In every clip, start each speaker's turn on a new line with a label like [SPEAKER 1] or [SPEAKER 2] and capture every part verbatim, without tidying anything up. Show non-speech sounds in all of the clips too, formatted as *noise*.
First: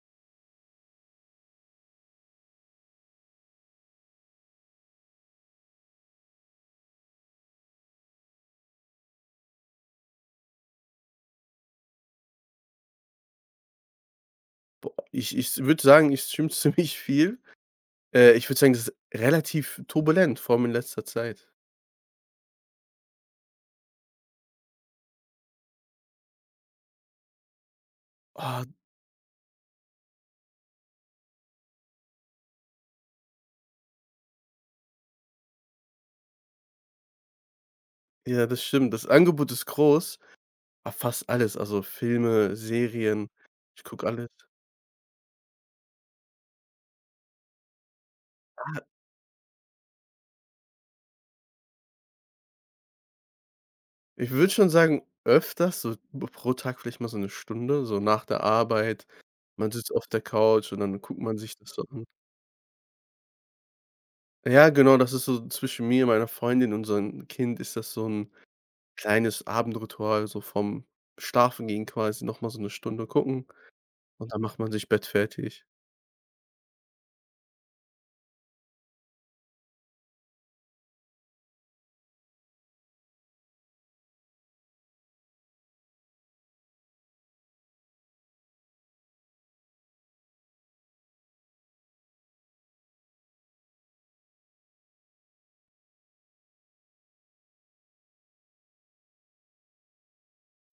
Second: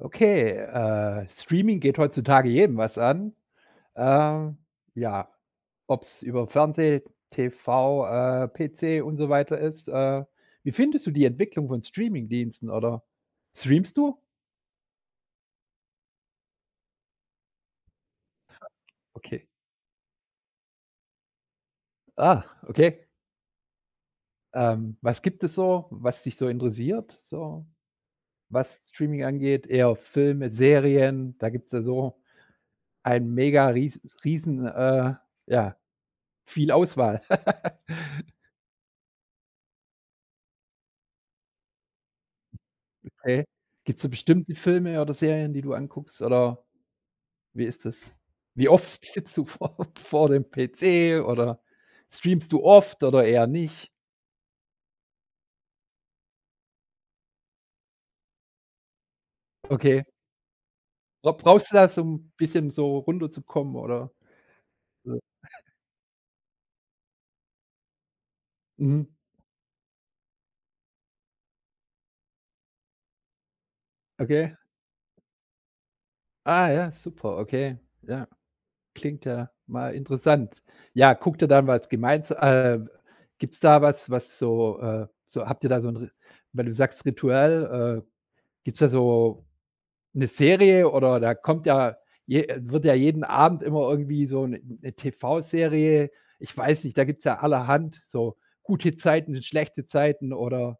[SPEAKER 1] Okay, äh, Streaming geht heutzutage jedem was an. Ähm, ja, ob es über Fernseh, T V, äh, P C und so weiter ist. Äh, wie findest du die Entwicklung von Streamingdiensten oder streamst du?
[SPEAKER 2] Boah, ich ich würde sagen, ich streame *laughs* ziemlich viel. Äh, ich würde sagen, das ist
[SPEAKER 1] Okay.
[SPEAKER 2] relativ turbulent, vor allem in letzter Zeit.
[SPEAKER 1] Ah, okay. Ähm, was gibt es so, was dich so interessiert, so
[SPEAKER 2] Ah,
[SPEAKER 1] was Streaming angeht? Eher Filme, Serien, da gibt's ja so ein mega ries riesen, äh, ja, viel Auswahl. *laughs*
[SPEAKER 2] ja, das stimmt. Das Angebot ist groß, aber fast alles, also Filme, Serien,
[SPEAKER 1] Okay.
[SPEAKER 2] ich
[SPEAKER 1] Gibt's
[SPEAKER 2] gucke
[SPEAKER 1] so
[SPEAKER 2] alles.
[SPEAKER 1] bestimmte Filme oder Serien, die du anguckst oder wie ist das? Wie
[SPEAKER 2] Ah,
[SPEAKER 1] oft *laughs* sitzt du vor vor dem P C oder streamst du oft oder eher nicht?
[SPEAKER 2] ich würde schon sagen, öfters, so pro Tag vielleicht mal so 'ne Stunde, so nach der Arbeit. Man sitzt
[SPEAKER 1] Okay.
[SPEAKER 2] auf der Couch und dann guckt
[SPEAKER 1] Bra
[SPEAKER 2] man sich
[SPEAKER 1] brauchst
[SPEAKER 2] das
[SPEAKER 1] du
[SPEAKER 2] so
[SPEAKER 1] das,
[SPEAKER 2] an.
[SPEAKER 1] um bisschen so runterzukommen oder
[SPEAKER 2] Ja, genau, das
[SPEAKER 1] so?
[SPEAKER 2] ist so zwischen mir, meiner Freundin und unserem Kind ist das so 'n
[SPEAKER 1] Mhm.
[SPEAKER 2] kleines Abendritual, so vorm Schlafengehen quasi noch mal so 'ne Stunde gucken und dann
[SPEAKER 1] Okay.
[SPEAKER 2] macht man sich bettfertig.
[SPEAKER 1] Ah ja, super, okay. Ja, klingt ja mal interessant. Ja, guckt ihr dann was gemeinsa äh, gibt's da was, was so, äh so habt ihr da so 'n Ri weil du sagst, Ritual, äh, gibt's da so 'ne Serie? Oder da kommt ja je wird ja jeden Abend immer irgendwie so 'ne 'ne T V-Serie. Ich weiß nicht, da gibt's ja allerhand so gute Zeiten, schlechte Zeiten oder,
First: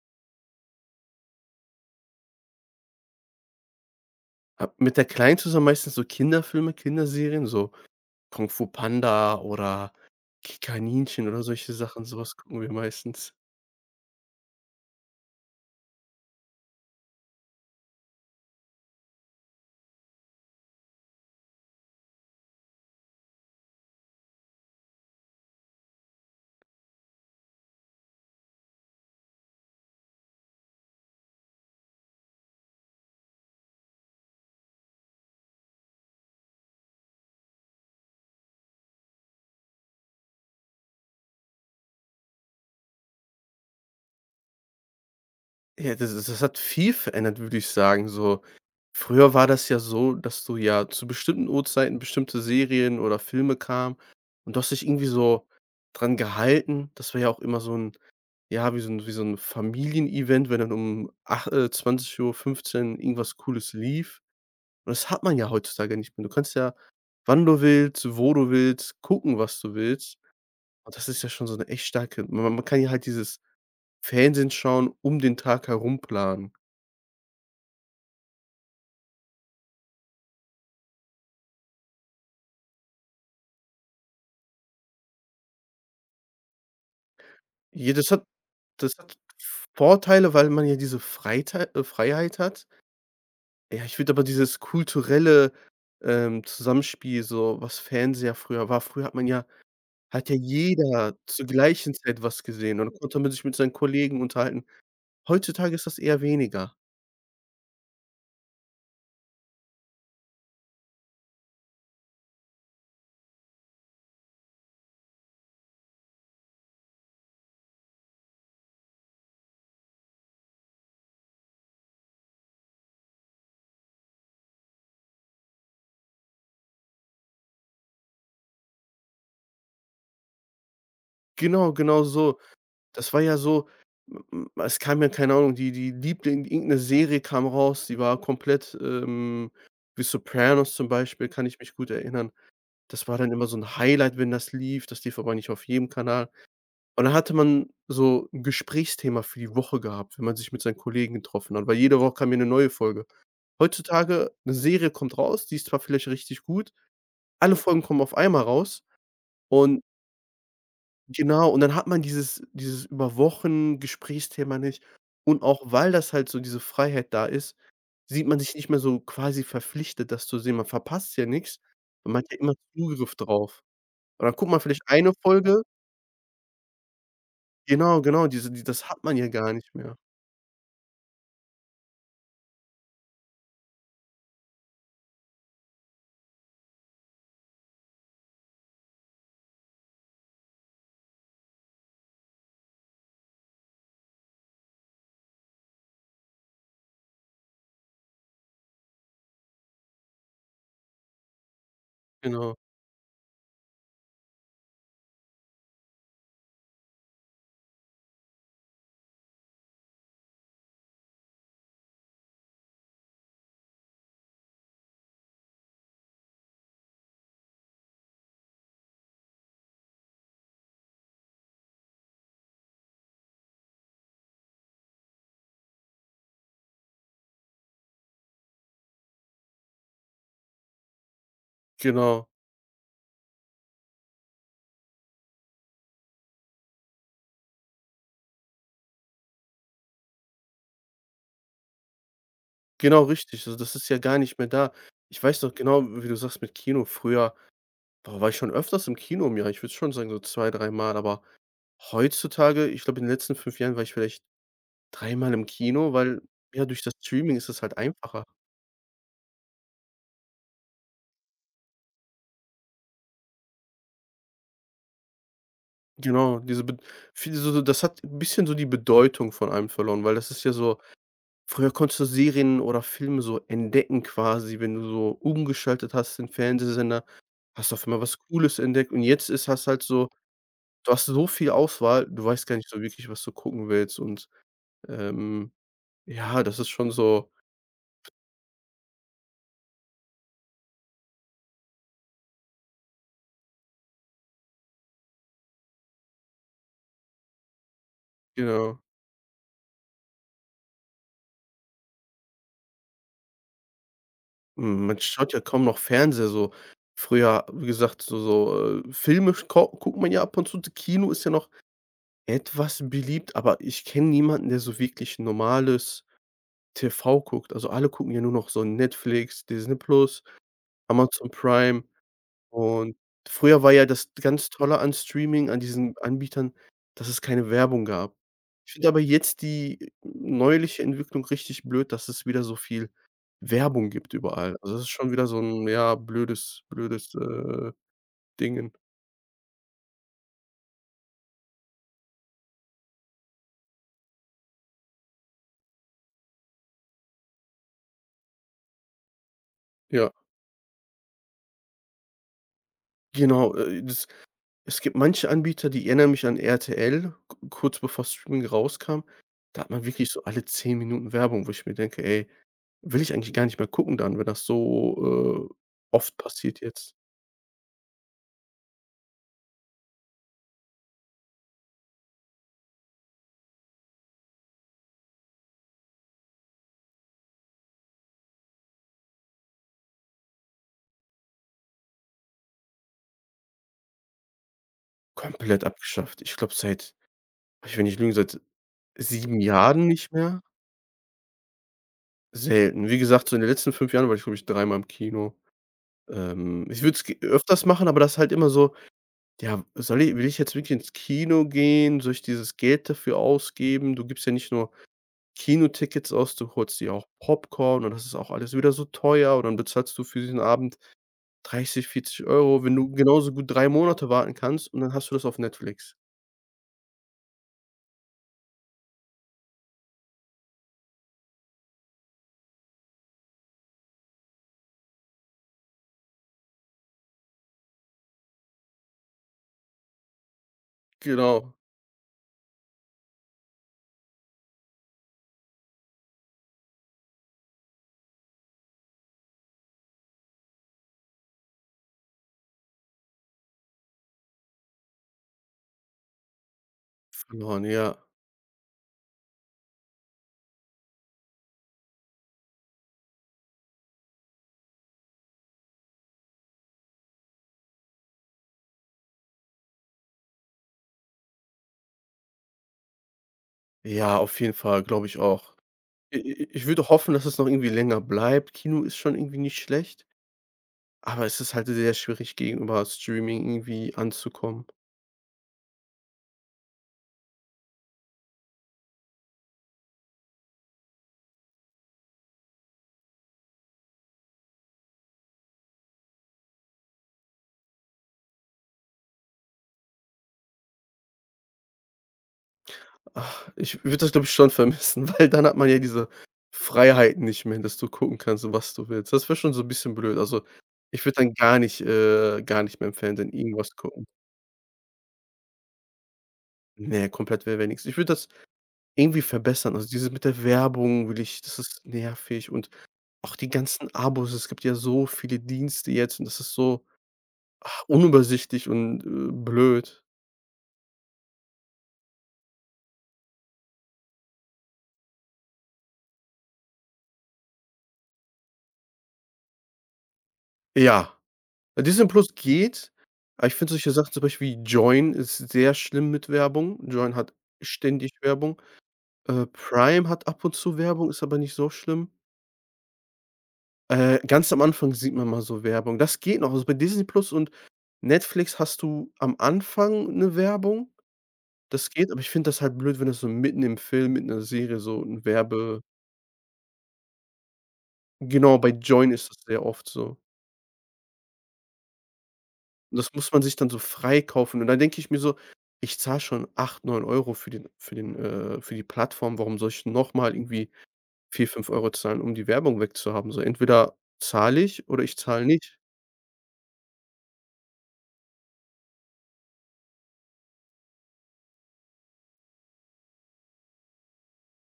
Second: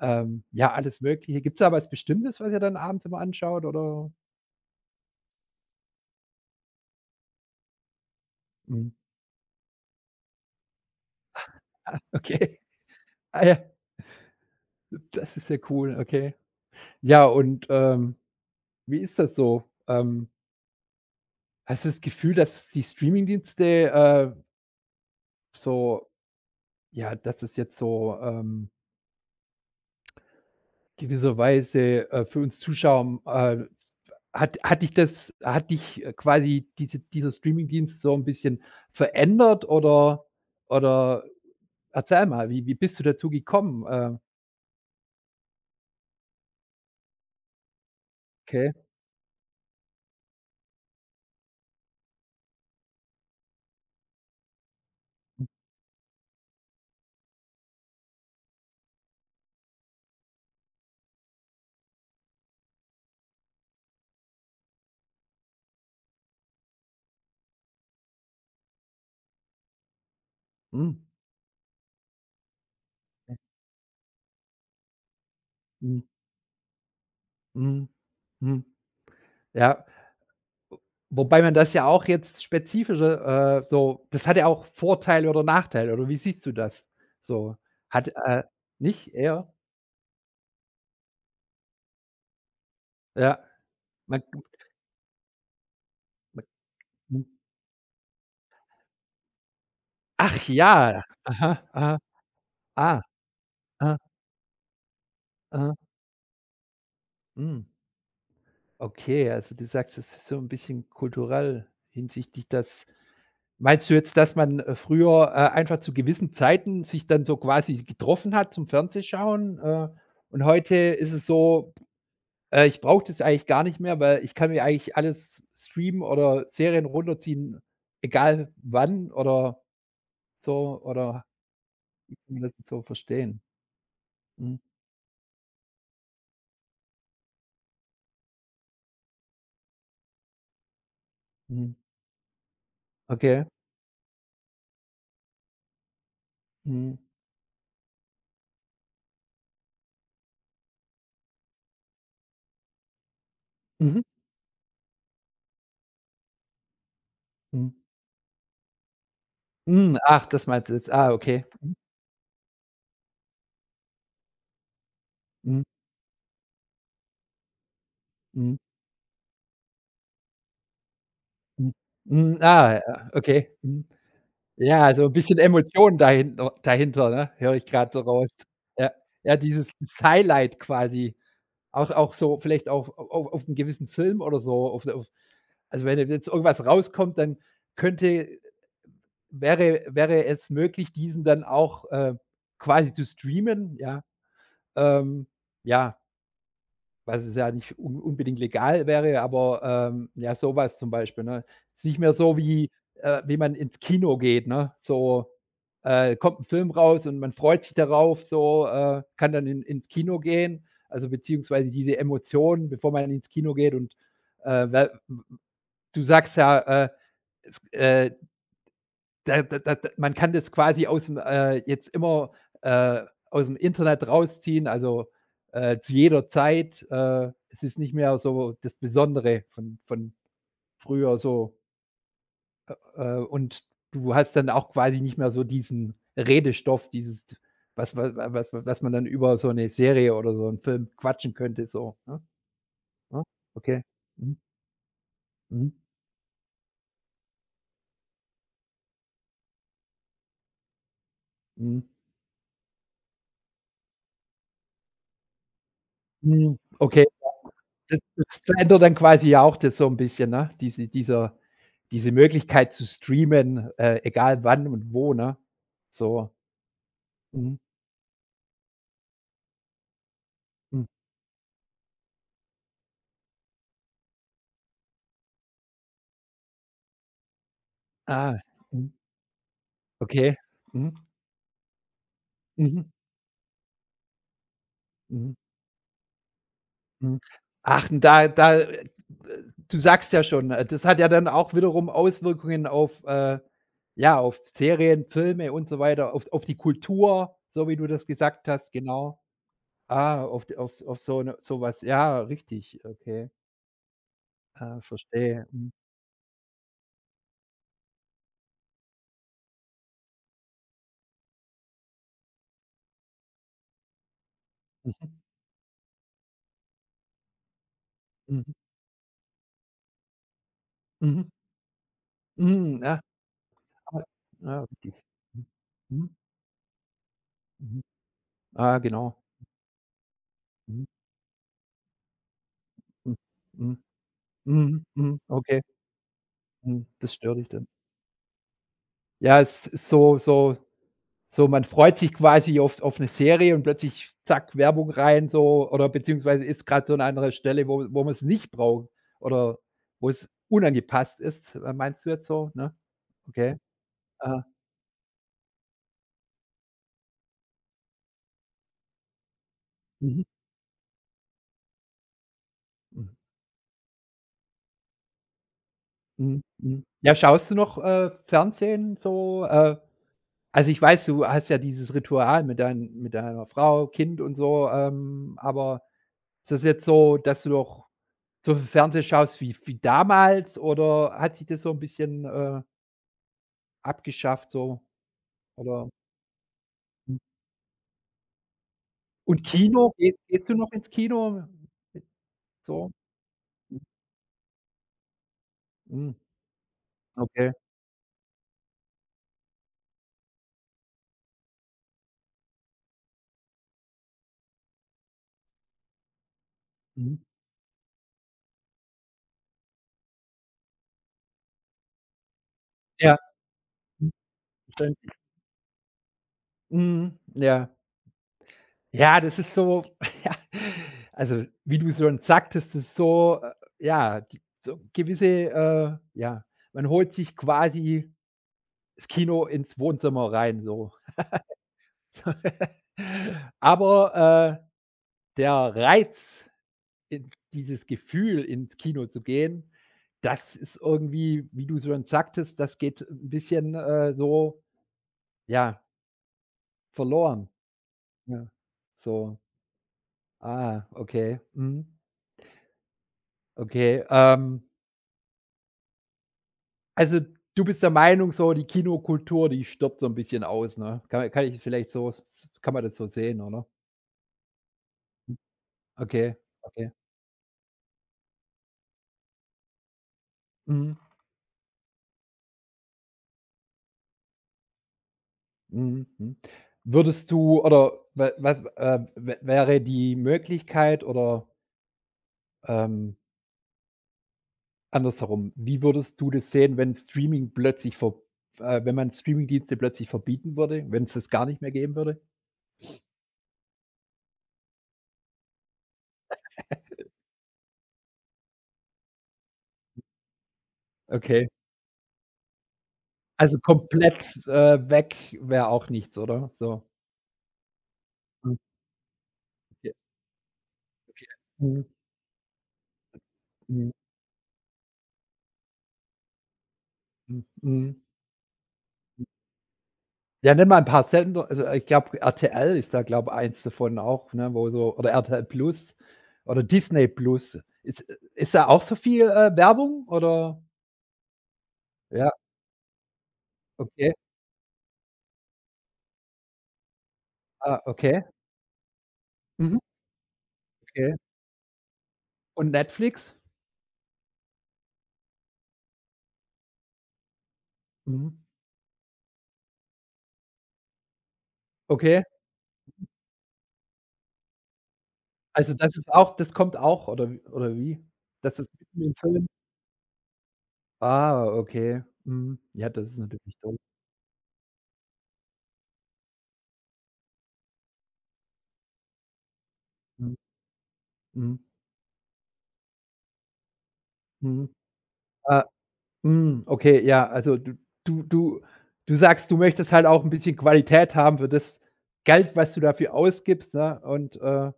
[SPEAKER 1] ähm, ja, alles Mögliche. Gibt's da was Bestimmtes, was ihr dann abends immer anschaut oder?
[SPEAKER 2] Habe mit der Kleinen zusammen meistens so Kinderfilme, Kinderserien, so Kung Fu
[SPEAKER 1] Mhm,
[SPEAKER 2] Panda oder Ki Kaninchen oder solche Sachen, so was
[SPEAKER 1] okay.
[SPEAKER 2] gucken wir meistens.
[SPEAKER 1] Ah ja, das ist ja cool, okay. Ja, und, ähm, wie ist das so? Ähm, hast du das Gefühl, dass die Streamingdienste, äh, so ja, dass es jetzt so, ähm gewisserweise, äh, für uns Zuschauer, ähm, äh, hat hat dich das, hat dich, äh, quasi diese dieser Streamingdienst so ein bisschen verändert? oder oder erzähl mal, wie wie bist du dazu gekommen? Äh,
[SPEAKER 2] Ja, das ist das hat viel verändert, würde ich sagen, so.
[SPEAKER 1] okay.
[SPEAKER 2] Früher war das ja so, dass du ja zu bestimmten Uhrzeiten bestimmte Serien oder Filme kamen und du hast dich irgendwie so dran gehalten. Das war ja auch immer so 'n. Ja, wie so ein wie so ein Familienevent, wenn dann um ach äh, zwanzig Uhr fünfzehn irgendwas Cooles lief. Und das hat man ja heutzutage nicht mehr. Du kannst ja, wann du willst, wo du willst, gucken, was du willst. Und
[SPEAKER 1] Mhm.
[SPEAKER 2] das ist ja schon so eine echt starke ma man kann ja halt dieses Fernsehen schauen, um den Tag
[SPEAKER 1] Mhm.
[SPEAKER 2] herum planen.
[SPEAKER 1] Mhm. Mhm. Ja, wobei man das ja auch jetzt spezifischer, äh, so das hat ja auch Vorteile oder Nachteile oder wie siehst du das? So
[SPEAKER 2] Ja,
[SPEAKER 1] hat
[SPEAKER 2] das hat
[SPEAKER 1] äh,
[SPEAKER 2] das
[SPEAKER 1] nicht
[SPEAKER 2] hat
[SPEAKER 1] eher?
[SPEAKER 2] Vorteile, weil man ja diese Freitei äh, Freiheit hat.
[SPEAKER 1] Ja.
[SPEAKER 2] Ja, ich finde
[SPEAKER 1] Man
[SPEAKER 2] aber dieses kulturelle, ähm,
[SPEAKER 1] man
[SPEAKER 2] Zusammenspiel
[SPEAKER 1] mhm.
[SPEAKER 2] so, was Fernseher früher war. Früher hat man ja Hat ja
[SPEAKER 1] Ach ja.
[SPEAKER 2] jeder zur
[SPEAKER 1] Aha,
[SPEAKER 2] gleichen
[SPEAKER 1] aha.
[SPEAKER 2] Zeit was gesehen und
[SPEAKER 1] Ah.
[SPEAKER 2] konnte man sich mit seinen
[SPEAKER 1] Ah,
[SPEAKER 2] Kollegen unterhalten.
[SPEAKER 1] ah,
[SPEAKER 2] Heutzutage ist das eher weniger.
[SPEAKER 1] mhm. Okay, also du sagst, es ist so ein bisschen kulturell hinsichtlich das meinst du jetzt, dass man, äh, früher, äh, einfach zu gewissen Zeiten sich dann so quasi getroffen hat zum Fernsehschauen, äh, und heute ist es so: „Äh, ich brauche das eigentlich gar nicht mehr, weil ich kann mir eigentlich alles streamen oder Serien runterziehen, egal wann“ oder so. Oder
[SPEAKER 2] Genau, genau
[SPEAKER 1] wie kann
[SPEAKER 2] so.
[SPEAKER 1] man das jetzt so
[SPEAKER 2] Das war ja
[SPEAKER 1] verstehen?
[SPEAKER 2] so m m
[SPEAKER 1] Mhm,
[SPEAKER 2] es kam ja, keine Ahnung, die die Liebling irgendeine Serie kam raus, die war komplett, ähm wie „Sopranos" zum Beispiel, kann ich mich
[SPEAKER 1] mhm.
[SPEAKER 2] gut erinnern. Das war dann
[SPEAKER 1] Okay.
[SPEAKER 2] immer so ein Highlight, wenn das lief. Das lief aber nicht auf jedem Kanal.
[SPEAKER 1] Mhm.
[SPEAKER 2] Und dann hatte man so 'n Gesprächsthema für die Woche gehabt, wenn man sich mit seinen Kollegen getroffen hat, weil jede Woche kam ja eine neue Folge.
[SPEAKER 1] Mhm.
[SPEAKER 2] Heutzutage 'ne Serie kommt raus, die ist zwar vielleicht richtig gut, alle
[SPEAKER 1] Mhm.
[SPEAKER 2] Folgen kommen auf einmal raus und
[SPEAKER 1] Mhm. Ach, das meinst du jetzt. Ah, okay.
[SPEAKER 2] genau, und dann hat man dieses dieses über Wochen Gesprächsthema nicht. Und auch
[SPEAKER 1] Mhm.
[SPEAKER 2] weil das halt so diese Freiheit da ist, sieht man sich
[SPEAKER 1] Mhm,
[SPEAKER 2] nicht mehr so quasi verpflichtet, das zu sehen. Man verpasst ja nix,
[SPEAKER 1] mhm,
[SPEAKER 2] weil man hat
[SPEAKER 1] mhm,
[SPEAKER 2] ja immer
[SPEAKER 1] ah, ja,
[SPEAKER 2] Zugriff
[SPEAKER 1] okay.
[SPEAKER 2] drauf.
[SPEAKER 1] Mhm.
[SPEAKER 2] Und dann guckt man vielleicht
[SPEAKER 1] Ja, so 'n
[SPEAKER 2] eine
[SPEAKER 1] bisschen
[SPEAKER 2] Folge
[SPEAKER 1] Emotionen dahinter dahinter, ne? Höre ich grad so
[SPEAKER 2] genau, genau,
[SPEAKER 1] raus.
[SPEAKER 2] diese die das
[SPEAKER 1] Ja,
[SPEAKER 2] hat man ja
[SPEAKER 1] ja,
[SPEAKER 2] gar
[SPEAKER 1] dieses
[SPEAKER 2] nicht
[SPEAKER 1] das
[SPEAKER 2] mehr.
[SPEAKER 1] Highlight quasi. Auch auch so vielleicht auf au au auf 'n gewissen Film oder so, auf auf also, wenn jetzt irgendwas rauskommt, dann könnte wäre wäre es möglich, diesen dann auch, äh, quasi zu streamen, ja? Ähm, ja. Was es ja nicht un unbedingt legal wäre, aber, ähm, ja, so was zum Beispiel, ne? Ist nicht mehr so
[SPEAKER 2] Genau,
[SPEAKER 1] wie äh, wie man ins Kino geht, ne? So, äh, kommt 'n Film raus und man freut sich darauf, so, äh, kann dann in ins Kino gehen, also, beziehungsweise diese Emotionen, bevor man ins Kino geht und, äh, we du sagst ja, äh, es äh, da da da man kann das quasi aus'm, äh jetzt immer, äh, aus dem Internet rausziehen, also, äh, zu jeder Zeit. Äh, es ist nicht mehr so das Besondere von von früher so,
[SPEAKER 2] genau,
[SPEAKER 1] äh, und du hast dann auch quasi nicht mehr so diesen Redestoff, dieses was was wa was was man dann über so eine Serie oder so einen Film quatschen könnte so, ne?
[SPEAKER 2] genau
[SPEAKER 1] Ne?
[SPEAKER 2] richtig. Also, das
[SPEAKER 1] Okay.
[SPEAKER 2] ist ja gar
[SPEAKER 1] Mhm.
[SPEAKER 2] nicht mehr da. Ich weiß noch
[SPEAKER 1] Mhm.
[SPEAKER 2] genau, wie du sagst mit Kino früher. Boah, war ich schon öfters im Kino im Jahr. Ich würde schon sagen, so zwei, dreimal, aber
[SPEAKER 1] Mhm.
[SPEAKER 2] heutzutage ich glaube, in den letzten fünf Jahren war ich vielleicht dreimal im Kino, weil,
[SPEAKER 1] Mhm.
[SPEAKER 2] ja, durch das
[SPEAKER 1] Okay.
[SPEAKER 2] Streaming ist es halt
[SPEAKER 1] Das
[SPEAKER 2] einfacher.
[SPEAKER 1] das verändert dann quasi ja auch das so ein bisschen, ne? Diese dieser diese Möglichkeit zu streamen, äh, egal wann und wo, ne? So.
[SPEAKER 2] Genau, diese Bed viel so
[SPEAKER 1] Mhm,
[SPEAKER 2] so das hat ein bisschen so die Bedeutung von allem verloren, weil das ist ja so
[SPEAKER 1] mhm.
[SPEAKER 2] früher konntest du Serien oder Filme so entdecken quasi, wenn du so umgeschaltet hast, den Fernsehsender, hast du auf einmal was
[SPEAKER 1] Ah,
[SPEAKER 2] Cooles
[SPEAKER 1] mhm.
[SPEAKER 2] entdeckt und jetzt ist hast halt so
[SPEAKER 1] Okay. Mhm,
[SPEAKER 2] du hast so viel Auswahl, du weißt gar nicht so
[SPEAKER 1] mhm,
[SPEAKER 2] wirklich, was du gucken willst und,
[SPEAKER 1] mhm,
[SPEAKER 2] ähm, ja, das ist schon
[SPEAKER 1] mhm.
[SPEAKER 2] so.
[SPEAKER 1] Ach, und da da äh, du sagst ja schon, äh, das hat ja dann auch wiederum Auswirkungen auf, äh ja, auf Serien, Filme und so weiter, auf auf die Kultur, so wie du das gesagt hast,
[SPEAKER 2] Genau.
[SPEAKER 1] genau. Ah, auf auf auf so 'ne so was. Ja, richtig, okay. Ah,
[SPEAKER 2] Mhm, man schaut ja
[SPEAKER 1] verstehe.
[SPEAKER 2] kaum
[SPEAKER 1] Mhm.
[SPEAKER 2] noch Fernseher so. Früher, wie gesagt, so so, äh, Filme ko guckt man ja ab und zu. Kino ist ja noch etwas beliebt, aber ich kenne niemanden, der so
[SPEAKER 1] Mhm.
[SPEAKER 2] wirklich normales T V guckt. Also, alle gucken ja
[SPEAKER 1] *laughs*
[SPEAKER 2] nur
[SPEAKER 1] Mhm.
[SPEAKER 2] noch so Netflix, Disney Plus,
[SPEAKER 1] Mhm.
[SPEAKER 2] Amazon Prime.
[SPEAKER 1] Mhm.
[SPEAKER 2] Und
[SPEAKER 1] Ja,
[SPEAKER 2] früher war ja
[SPEAKER 1] aber
[SPEAKER 2] das ganz
[SPEAKER 1] ja,
[SPEAKER 2] Tolle an
[SPEAKER 1] richtig. Mhm.
[SPEAKER 2] Streaming, an diesen
[SPEAKER 1] Mhm.
[SPEAKER 2] Anbietern, dass es keine
[SPEAKER 1] Mhm.
[SPEAKER 2] Werbung gab. Ich
[SPEAKER 1] Ah,
[SPEAKER 2] finde aber
[SPEAKER 1] genau.
[SPEAKER 2] jetzt die neuliche
[SPEAKER 1] Mhm.
[SPEAKER 2] Entwicklung richtig blöd, dass es wieder so viel
[SPEAKER 1] Mhm. Mhm.
[SPEAKER 2] Werbung gibt überall. Also, das
[SPEAKER 1] Mhm.
[SPEAKER 2] ist schon
[SPEAKER 1] Mhm.
[SPEAKER 2] wieder so
[SPEAKER 1] Okay.
[SPEAKER 2] 'n, ja, blödes
[SPEAKER 1] Mhm. Das
[SPEAKER 2] blödes,
[SPEAKER 1] stört dich dann.
[SPEAKER 2] äh, Dingen.
[SPEAKER 1] Ja, es ist so so so man freut sich quasi auf auf 'ne Serie und plötzlich zack, Werbung rein so oder beziehungsweise ist grad so 'ne andere Stelle, wo wo man's nicht braucht oder wo
[SPEAKER 2] Ja,
[SPEAKER 1] es unangepasst ist, äh, meinst du jetzt so, ne?
[SPEAKER 2] genau,
[SPEAKER 1] Okay.
[SPEAKER 2] äh, das
[SPEAKER 1] Ah.
[SPEAKER 2] es gibt manche Anbieter, die erinnern mich an R T L, k kurz bevor Streaming rauskam. Da hat man wirklich so
[SPEAKER 1] Mhm.
[SPEAKER 2] alle zehn Minuten Werbung, wo ich mir denke: „Ey, will
[SPEAKER 1] Mhm.
[SPEAKER 2] ich eigentlich gar nicht mehr gucken dann, wenn das so, äh, oft
[SPEAKER 1] Mhm,
[SPEAKER 2] passiert
[SPEAKER 1] mhm.
[SPEAKER 2] jetzt."
[SPEAKER 1] Ja, schaust du noch, äh, Fernsehen so? Äh, also ich weiß, du hast ja dieses Ritual mit dein mit deiner Frau, Kind und so, ähm, aber ist das jetzt so, dass du noch so viel Fernsehen schaust wie wie damals? Oder hat sich das so ein bisschen, äh, abgeschafft so?
[SPEAKER 2] Komplett
[SPEAKER 1] Oder
[SPEAKER 2] abgeschafft. Ich glaube, seit
[SPEAKER 1] mhm.
[SPEAKER 2] ich will nicht lügen, seit sieben
[SPEAKER 1] Und
[SPEAKER 2] Jahren
[SPEAKER 1] Kino,
[SPEAKER 2] nicht
[SPEAKER 1] geh
[SPEAKER 2] mehr.
[SPEAKER 1] gehst du noch ins Kino?
[SPEAKER 2] Selten.
[SPEAKER 1] So?
[SPEAKER 2] Wie gesagt, so in den letzten fünf Jahren war ich, glaube ich, dreimal im Kino.
[SPEAKER 1] Mhm,
[SPEAKER 2] Ähm, ich würde es
[SPEAKER 1] okay.
[SPEAKER 2] öfters machen, aber das ist halt immer so: „Ja, soll ich? Will ich jetzt wirklich ins Kino gehen? Soll ich dieses Geld dafür ausgeben?" Du gibst ja nicht nur Kinotickets aus, du holst dir auch
[SPEAKER 1] Mhm.
[SPEAKER 2] Popcorn und das ist auch alles wieder so teuer und dann bezahlst du für diesen Abend dreißig, vierzig Euro, wenn du
[SPEAKER 1] Ja,
[SPEAKER 2] genauso gut drei Monate
[SPEAKER 1] mhm,
[SPEAKER 2] warten kannst und dann hast
[SPEAKER 1] verständlich.
[SPEAKER 2] du das auf Netflix.
[SPEAKER 1] Mhm, ja. Ja, das ist so, *laughs* ja, also wie du schon sagtest, das ist so, äh, ja, die so gewisse, äh ja, man holt sich quasi das Kino ins Wohnzimmer rein so.
[SPEAKER 2] Genau,
[SPEAKER 1] *laughs* Aber, äh, der Reiz, in dieses Gefühl, ins Kino zu gehen, das ist irgendwie, wie du schon sagtest, das geht ein bisschen, äh, so, ja, verloren,
[SPEAKER 2] verloren, ja.
[SPEAKER 1] ja. So, ah, okay, mhm, okay, ähm also, du bist der Meinung so, die Kinokultur, die stirbt so 'n bisschen aus, ne? Kann kann ich vielleicht so s kann man das so sehen, oder?
[SPEAKER 2] Ja, auf jeden Fall, glaube ich auch. I
[SPEAKER 1] Okay,
[SPEAKER 2] i ich würde
[SPEAKER 1] okay.
[SPEAKER 2] hoffen, dass es noch irgendwie länger bleibt. Kino ist schon irgendwie nicht schlecht,
[SPEAKER 1] Mhm,
[SPEAKER 2] aber es ist halt sehr schwierig, gegenüber Streaming irgendwie anzukommen.
[SPEAKER 1] mhm, mhm. Würdest du oder wa was, äh, wä wäre die Möglichkeit? Oder, ähm, andersherum, wie würdest du das sehen, wenn Streaming plötzlich ver äh, wenn man Streamingdienste plötzlich verbieten würde, wenn's das gar nicht mehr geben würde?
[SPEAKER 2] Ach, ich würde das, glaube ich, schon vermissen, *laughs* weil dann hat man ja diese Freiheiten nicht mehr, dass du gucken kannst, was du willst. Das wäre schon so ein bisschen blöd. Also, ich würde dann
[SPEAKER 1] Okay.
[SPEAKER 2] gar nicht äh, gar nicht mehr im Fernsehen
[SPEAKER 1] Also,
[SPEAKER 2] irgendwas gucken.
[SPEAKER 1] komplett, äh, weg wäre auch nichts, oder? So.
[SPEAKER 2] Ne, komplett wäre wär wär nix. Ich würde das
[SPEAKER 1] Mhm,
[SPEAKER 2] irgendwie verbessern. Also,
[SPEAKER 1] ja.
[SPEAKER 2] dieses mit der Werbung will ich das ist
[SPEAKER 1] Mhm,
[SPEAKER 2] nervig und auch die
[SPEAKER 1] mhm,
[SPEAKER 2] ganzen Abos, es gibt ja so viele Dienste jetzt und das ist so,
[SPEAKER 1] mhm,
[SPEAKER 2] ach,
[SPEAKER 1] mhm.
[SPEAKER 2] unübersichtlich und, äh, blöd.
[SPEAKER 1] Ja, nenn mal ein paar Sender. Also, ich glaube, R T L ist da, glaube eins davon auch, ne, wo so oder R T L Plus oder Disney Plus. Ist Ist da auch so viel, äh, Werbung oder?
[SPEAKER 2] Ja, Disney+
[SPEAKER 1] Ja,
[SPEAKER 2] Plus geht, aber ich finde solche Sachen
[SPEAKER 1] okay.
[SPEAKER 2] zum Beispiel wie Join ist sehr schlimm mit Werbung. Join hat
[SPEAKER 1] Ah,
[SPEAKER 2] ständig
[SPEAKER 1] okay.
[SPEAKER 2] Werbung. Äh,
[SPEAKER 1] Mhm,
[SPEAKER 2] Prime hat ab und zu Werbung,
[SPEAKER 1] okay.
[SPEAKER 2] ist aber nicht so schlimm.
[SPEAKER 1] Und Netflix?
[SPEAKER 2] Äh, ganz am Anfang sieht man mal so Werbung. Das geht noch. Also, bei Disney+ Plus und
[SPEAKER 1] Mhm,
[SPEAKER 2] Netflix hast du am Anfang eine Werbung, das geht, aber
[SPEAKER 1] okay.
[SPEAKER 2] ich finde das halt blöd, wenn das so mitten im Film, mitten in der Serie so ein
[SPEAKER 1] Also,
[SPEAKER 2] Werbe.
[SPEAKER 1] das ist auch das kommt auch oder w oder wie? Das
[SPEAKER 2] Genau,
[SPEAKER 1] ist
[SPEAKER 2] bei
[SPEAKER 1] mitten
[SPEAKER 2] Joyn
[SPEAKER 1] im
[SPEAKER 2] ist das
[SPEAKER 1] Film?
[SPEAKER 2] sehr oft so.
[SPEAKER 1] Ah, okay. Mhm. Ja,
[SPEAKER 2] Und
[SPEAKER 1] das
[SPEAKER 2] das
[SPEAKER 1] ist
[SPEAKER 2] muss man
[SPEAKER 1] natürlich
[SPEAKER 2] sich dann
[SPEAKER 1] doof.
[SPEAKER 2] so freikaufen. Und dann denke ich mir so: „Ich zahle schon acht, neun Euro für den für den äh, für die Plattform. Warum soll ich denn noch mal
[SPEAKER 1] Mhm,
[SPEAKER 2] irgendwie vier,
[SPEAKER 1] mhm,
[SPEAKER 2] fünf Euro zahlen, um die Werbung wegzuhaben?" So, entweder zahle
[SPEAKER 1] mhm.
[SPEAKER 2] ich oder ich zahle
[SPEAKER 1] Ah.
[SPEAKER 2] nicht.
[SPEAKER 1] Hm, okay, ja, also du du du du sagst, du möchtest halt auch ein bisschen Qualität haben für das Geld, was du dafür ausgibst, ne? Und, äh,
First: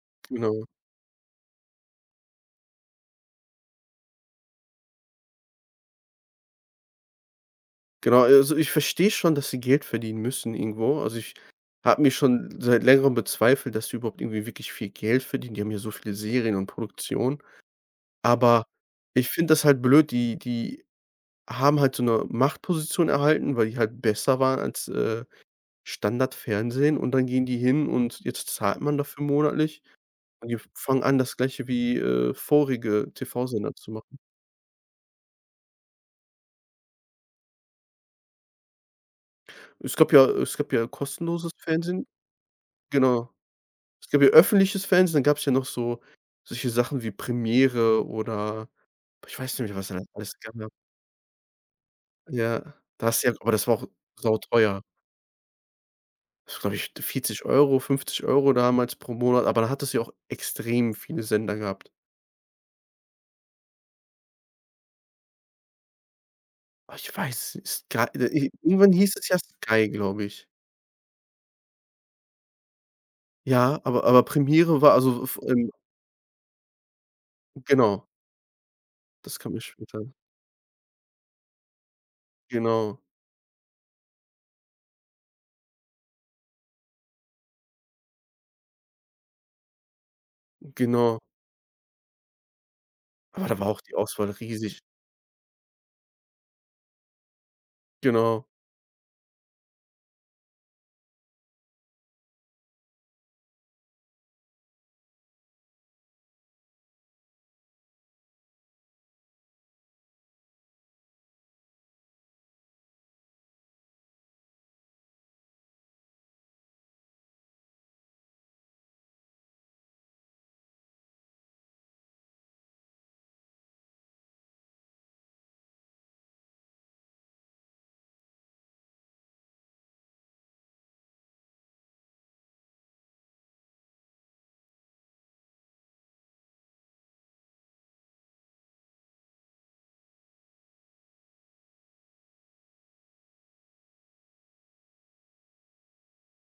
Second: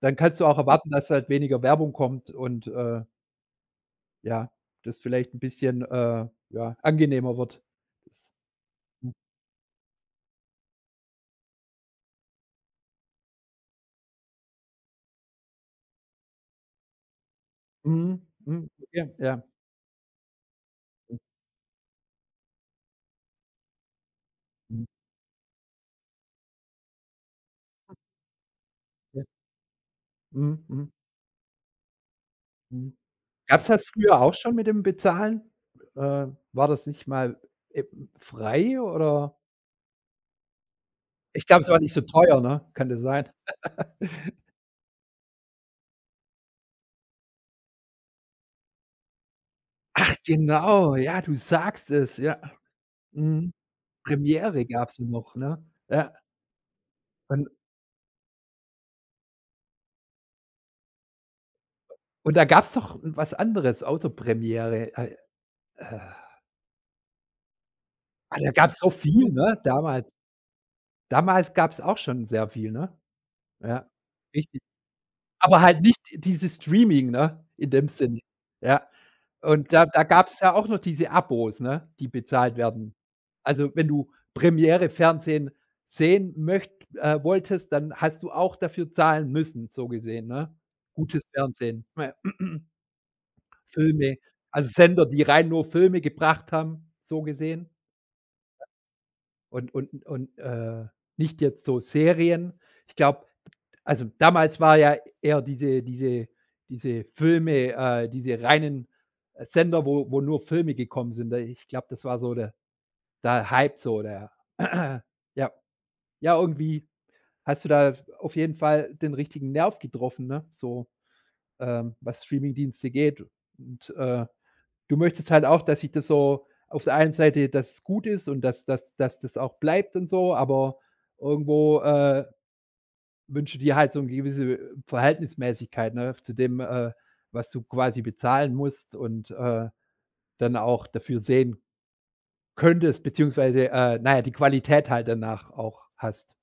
[SPEAKER 1] dann kannst du auch
[SPEAKER 2] Genau.
[SPEAKER 1] erwarten, dass halt weniger Werbung kommt und, äh, ja, das vielleicht ein bisschen, äh, ja, angenehmer wird.
[SPEAKER 2] Genau,
[SPEAKER 1] Das
[SPEAKER 2] also, ich verstehe schon, dass sie Geld verdienen müssen irgendwo. Also, ich habe mir schon seit Längerem bezweifelt, dass die überhaupt irgendwie wirklich viel Geld verdienen. Die haben ja so viele Serien und Produktionen.
[SPEAKER 1] mhm,
[SPEAKER 2] Aber
[SPEAKER 1] mhm, ja,
[SPEAKER 2] ich
[SPEAKER 1] ja.
[SPEAKER 2] finde das halt blöd, die die Haben halt so 'ne Machtposition erhalten, weil die halt besser waren
[SPEAKER 1] Mhm,
[SPEAKER 2] als, äh, Standardfernsehen und dann gehen die hin und jetzt zahlt man dafür
[SPEAKER 1] ja.
[SPEAKER 2] monatlich und die
[SPEAKER 1] Mhm, mhm,
[SPEAKER 2] fangen an, das Gleiche wie, äh,
[SPEAKER 1] mhm.
[SPEAKER 2] vorige
[SPEAKER 1] Gab's
[SPEAKER 2] T V-Sender
[SPEAKER 1] das
[SPEAKER 2] zu machen.
[SPEAKER 1] früher auch schon mit dem Bezahlen? Äh, War das nicht mal, äh, frei oder
[SPEAKER 2] Es gab ja es gab ja
[SPEAKER 1] ich
[SPEAKER 2] kostenloses
[SPEAKER 1] glaube, es war nicht so
[SPEAKER 2] Fernsehen.
[SPEAKER 1] teuer, ne? Kann das sein?
[SPEAKER 2] Genau. Es gab ja öffentliches Fernsehen, dann gab's ja noch so solche Sachen wie Premiere oder ich weiß nicht mehr, was da
[SPEAKER 1] Ach
[SPEAKER 2] alles gab.
[SPEAKER 1] genau, ja, du sagst es, ja.
[SPEAKER 2] Ja, das ja aber
[SPEAKER 1] Mhm.
[SPEAKER 2] das war auch
[SPEAKER 1] Premiere
[SPEAKER 2] sauteuer.
[SPEAKER 1] gab's ja noch, ne? Ja,
[SPEAKER 2] Das glaube ich 40
[SPEAKER 1] und
[SPEAKER 2] Euro fünfzig Euro damals pro Monat, aber da hattest du ja auch extrem viele Sender gehabt.
[SPEAKER 1] und da gab's doch was anderes außer Premiere. Ei äh,
[SPEAKER 2] Ah, ich weiß Sky äh,
[SPEAKER 1] ah, da
[SPEAKER 2] i
[SPEAKER 1] gab's so
[SPEAKER 2] irgendwann hieß es
[SPEAKER 1] viel,
[SPEAKER 2] ja
[SPEAKER 1] ne,
[SPEAKER 2] Sky,
[SPEAKER 1] damals.
[SPEAKER 2] glaube ich.
[SPEAKER 1] Damals gab's auch schon sehr viel, ne?
[SPEAKER 2] Ja,
[SPEAKER 1] Ja,
[SPEAKER 2] aber aber
[SPEAKER 1] richtig.
[SPEAKER 2] Premiere war also f
[SPEAKER 1] Aber
[SPEAKER 2] ähm,
[SPEAKER 1] halt nicht dieses Streaming, ne, in dem
[SPEAKER 2] genau,
[SPEAKER 1] Sinne. Ja.
[SPEAKER 2] das kam ja
[SPEAKER 1] Und da
[SPEAKER 2] später.
[SPEAKER 1] da gab es ja auch noch diese Abos, ne, die bezahlt werden.
[SPEAKER 2] Genau,
[SPEAKER 1] Also, wenn du Premiere Fernsehen sehen möcht äh, wolltest, dann hast du auch dafür zahlen müssen, so gesehen, ne?
[SPEAKER 2] genau.
[SPEAKER 1] Gutes Fernsehen. Ja. *clears throat*
[SPEAKER 2] Aber da war auch die
[SPEAKER 1] Filme,
[SPEAKER 2] Auswahl
[SPEAKER 1] also
[SPEAKER 2] riesig.
[SPEAKER 1] Sender, die rein nur Filme gebracht haben, so gesehen.
[SPEAKER 2] Genau,
[SPEAKER 1] Und und und, äh, nicht jetzt so Serien. Ich glaube also, damals war ja eher diese diese diese Filme äh, diese reinen äh, Sender, wo wo nur Filme gekommen sind. Da ich glaube, das war so der der Hype so, der *clears throat* ja. Ja, irgendwie hast du da auf jeden Fall den richtigen Nerv getroffen, ne, so, ähm, was Streamingdienste geht und, äh. Du möchtest halt auch, dass sich das so auf der einen Seite, dass es gut ist und dass dass dass das auch bleibt und so, aber irgendwo, äh, wünschst dir halt so eine gewisse Verhältnismäßigkeit, ne, zu dem, äh, was du quasi bezahlen musst und, äh, dann auch dafür sehen könntest, beziehungsweise, äh, na ja, die Qualität halt danach auch hast.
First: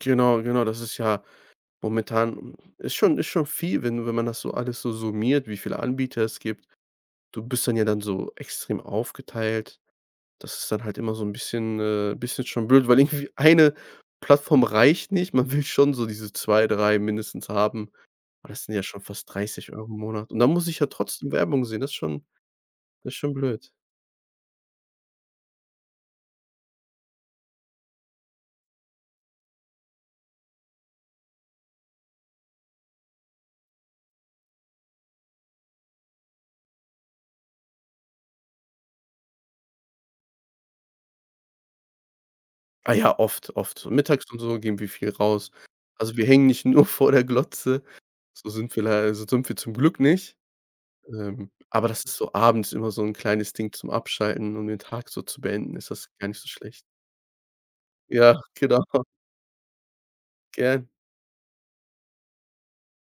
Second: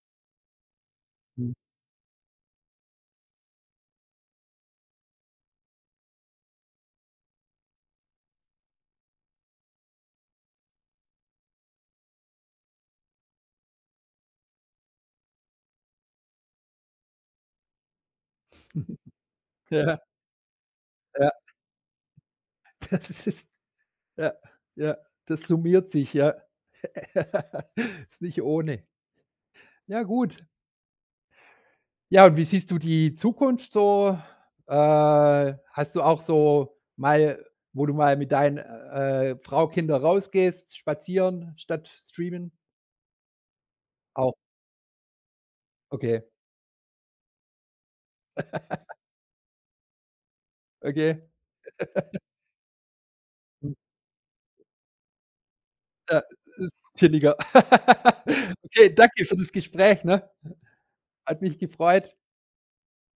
[SPEAKER 2] genau, genau. Das ist ja
[SPEAKER 1] Mhm.
[SPEAKER 2] momentan ist schon ist schon viel, wenn wenn man das so alles so summiert, wie viele Anbieter es gibt. Du bist dann ja dann so extrem aufgeteilt. Das ist dann halt immer so ein bisschen äh, bisschen schon blöd, weil irgendwie eine Plattform reicht nicht. Man will schon so diese zwei, drei mindestens haben, aber das sind ja schon fast dreißig Euro
[SPEAKER 1] Ja,
[SPEAKER 2] im Monat und dann muss ich ja
[SPEAKER 1] ja,
[SPEAKER 2] trotzdem Werbung sehen. Das ist schon
[SPEAKER 1] *laughs*
[SPEAKER 2] das ist
[SPEAKER 1] das
[SPEAKER 2] schon
[SPEAKER 1] ist
[SPEAKER 2] blöd.
[SPEAKER 1] ja, ja, das summiert sich, ja. *laughs* Ist nicht ohne. Ja, gut. Ja, und wie siehst du die Zukunft so? Äh, hast du auch so mal wo du mal mit deinen, äh, Frau, Kinder rausgehst, spazieren statt streamen?
[SPEAKER 2] Ah ja, oft, oft. So Mittags
[SPEAKER 1] Auch.
[SPEAKER 2] und so gehen wir viel raus. Also,
[SPEAKER 1] Okay,
[SPEAKER 2] wir hängen nicht *laughs* nur vor der Glotze, so sind wir lei so sind wir zum Glück nicht.
[SPEAKER 1] okay.
[SPEAKER 2] Ähm, aber das ist so abends immer so ein kleines
[SPEAKER 1] Hm,
[SPEAKER 2] Ding zum Abschalten, um den Tag so zu beenden, ist das
[SPEAKER 1] ja,
[SPEAKER 2] gar nicht so
[SPEAKER 1] ist
[SPEAKER 2] schlecht.
[SPEAKER 1] chilliger.
[SPEAKER 2] Ja,
[SPEAKER 1] *laughs*
[SPEAKER 2] *laughs* genau,
[SPEAKER 1] Okay, danke für das Gespräch, ne?
[SPEAKER 2] gern.
[SPEAKER 1] Hat mich gefreut.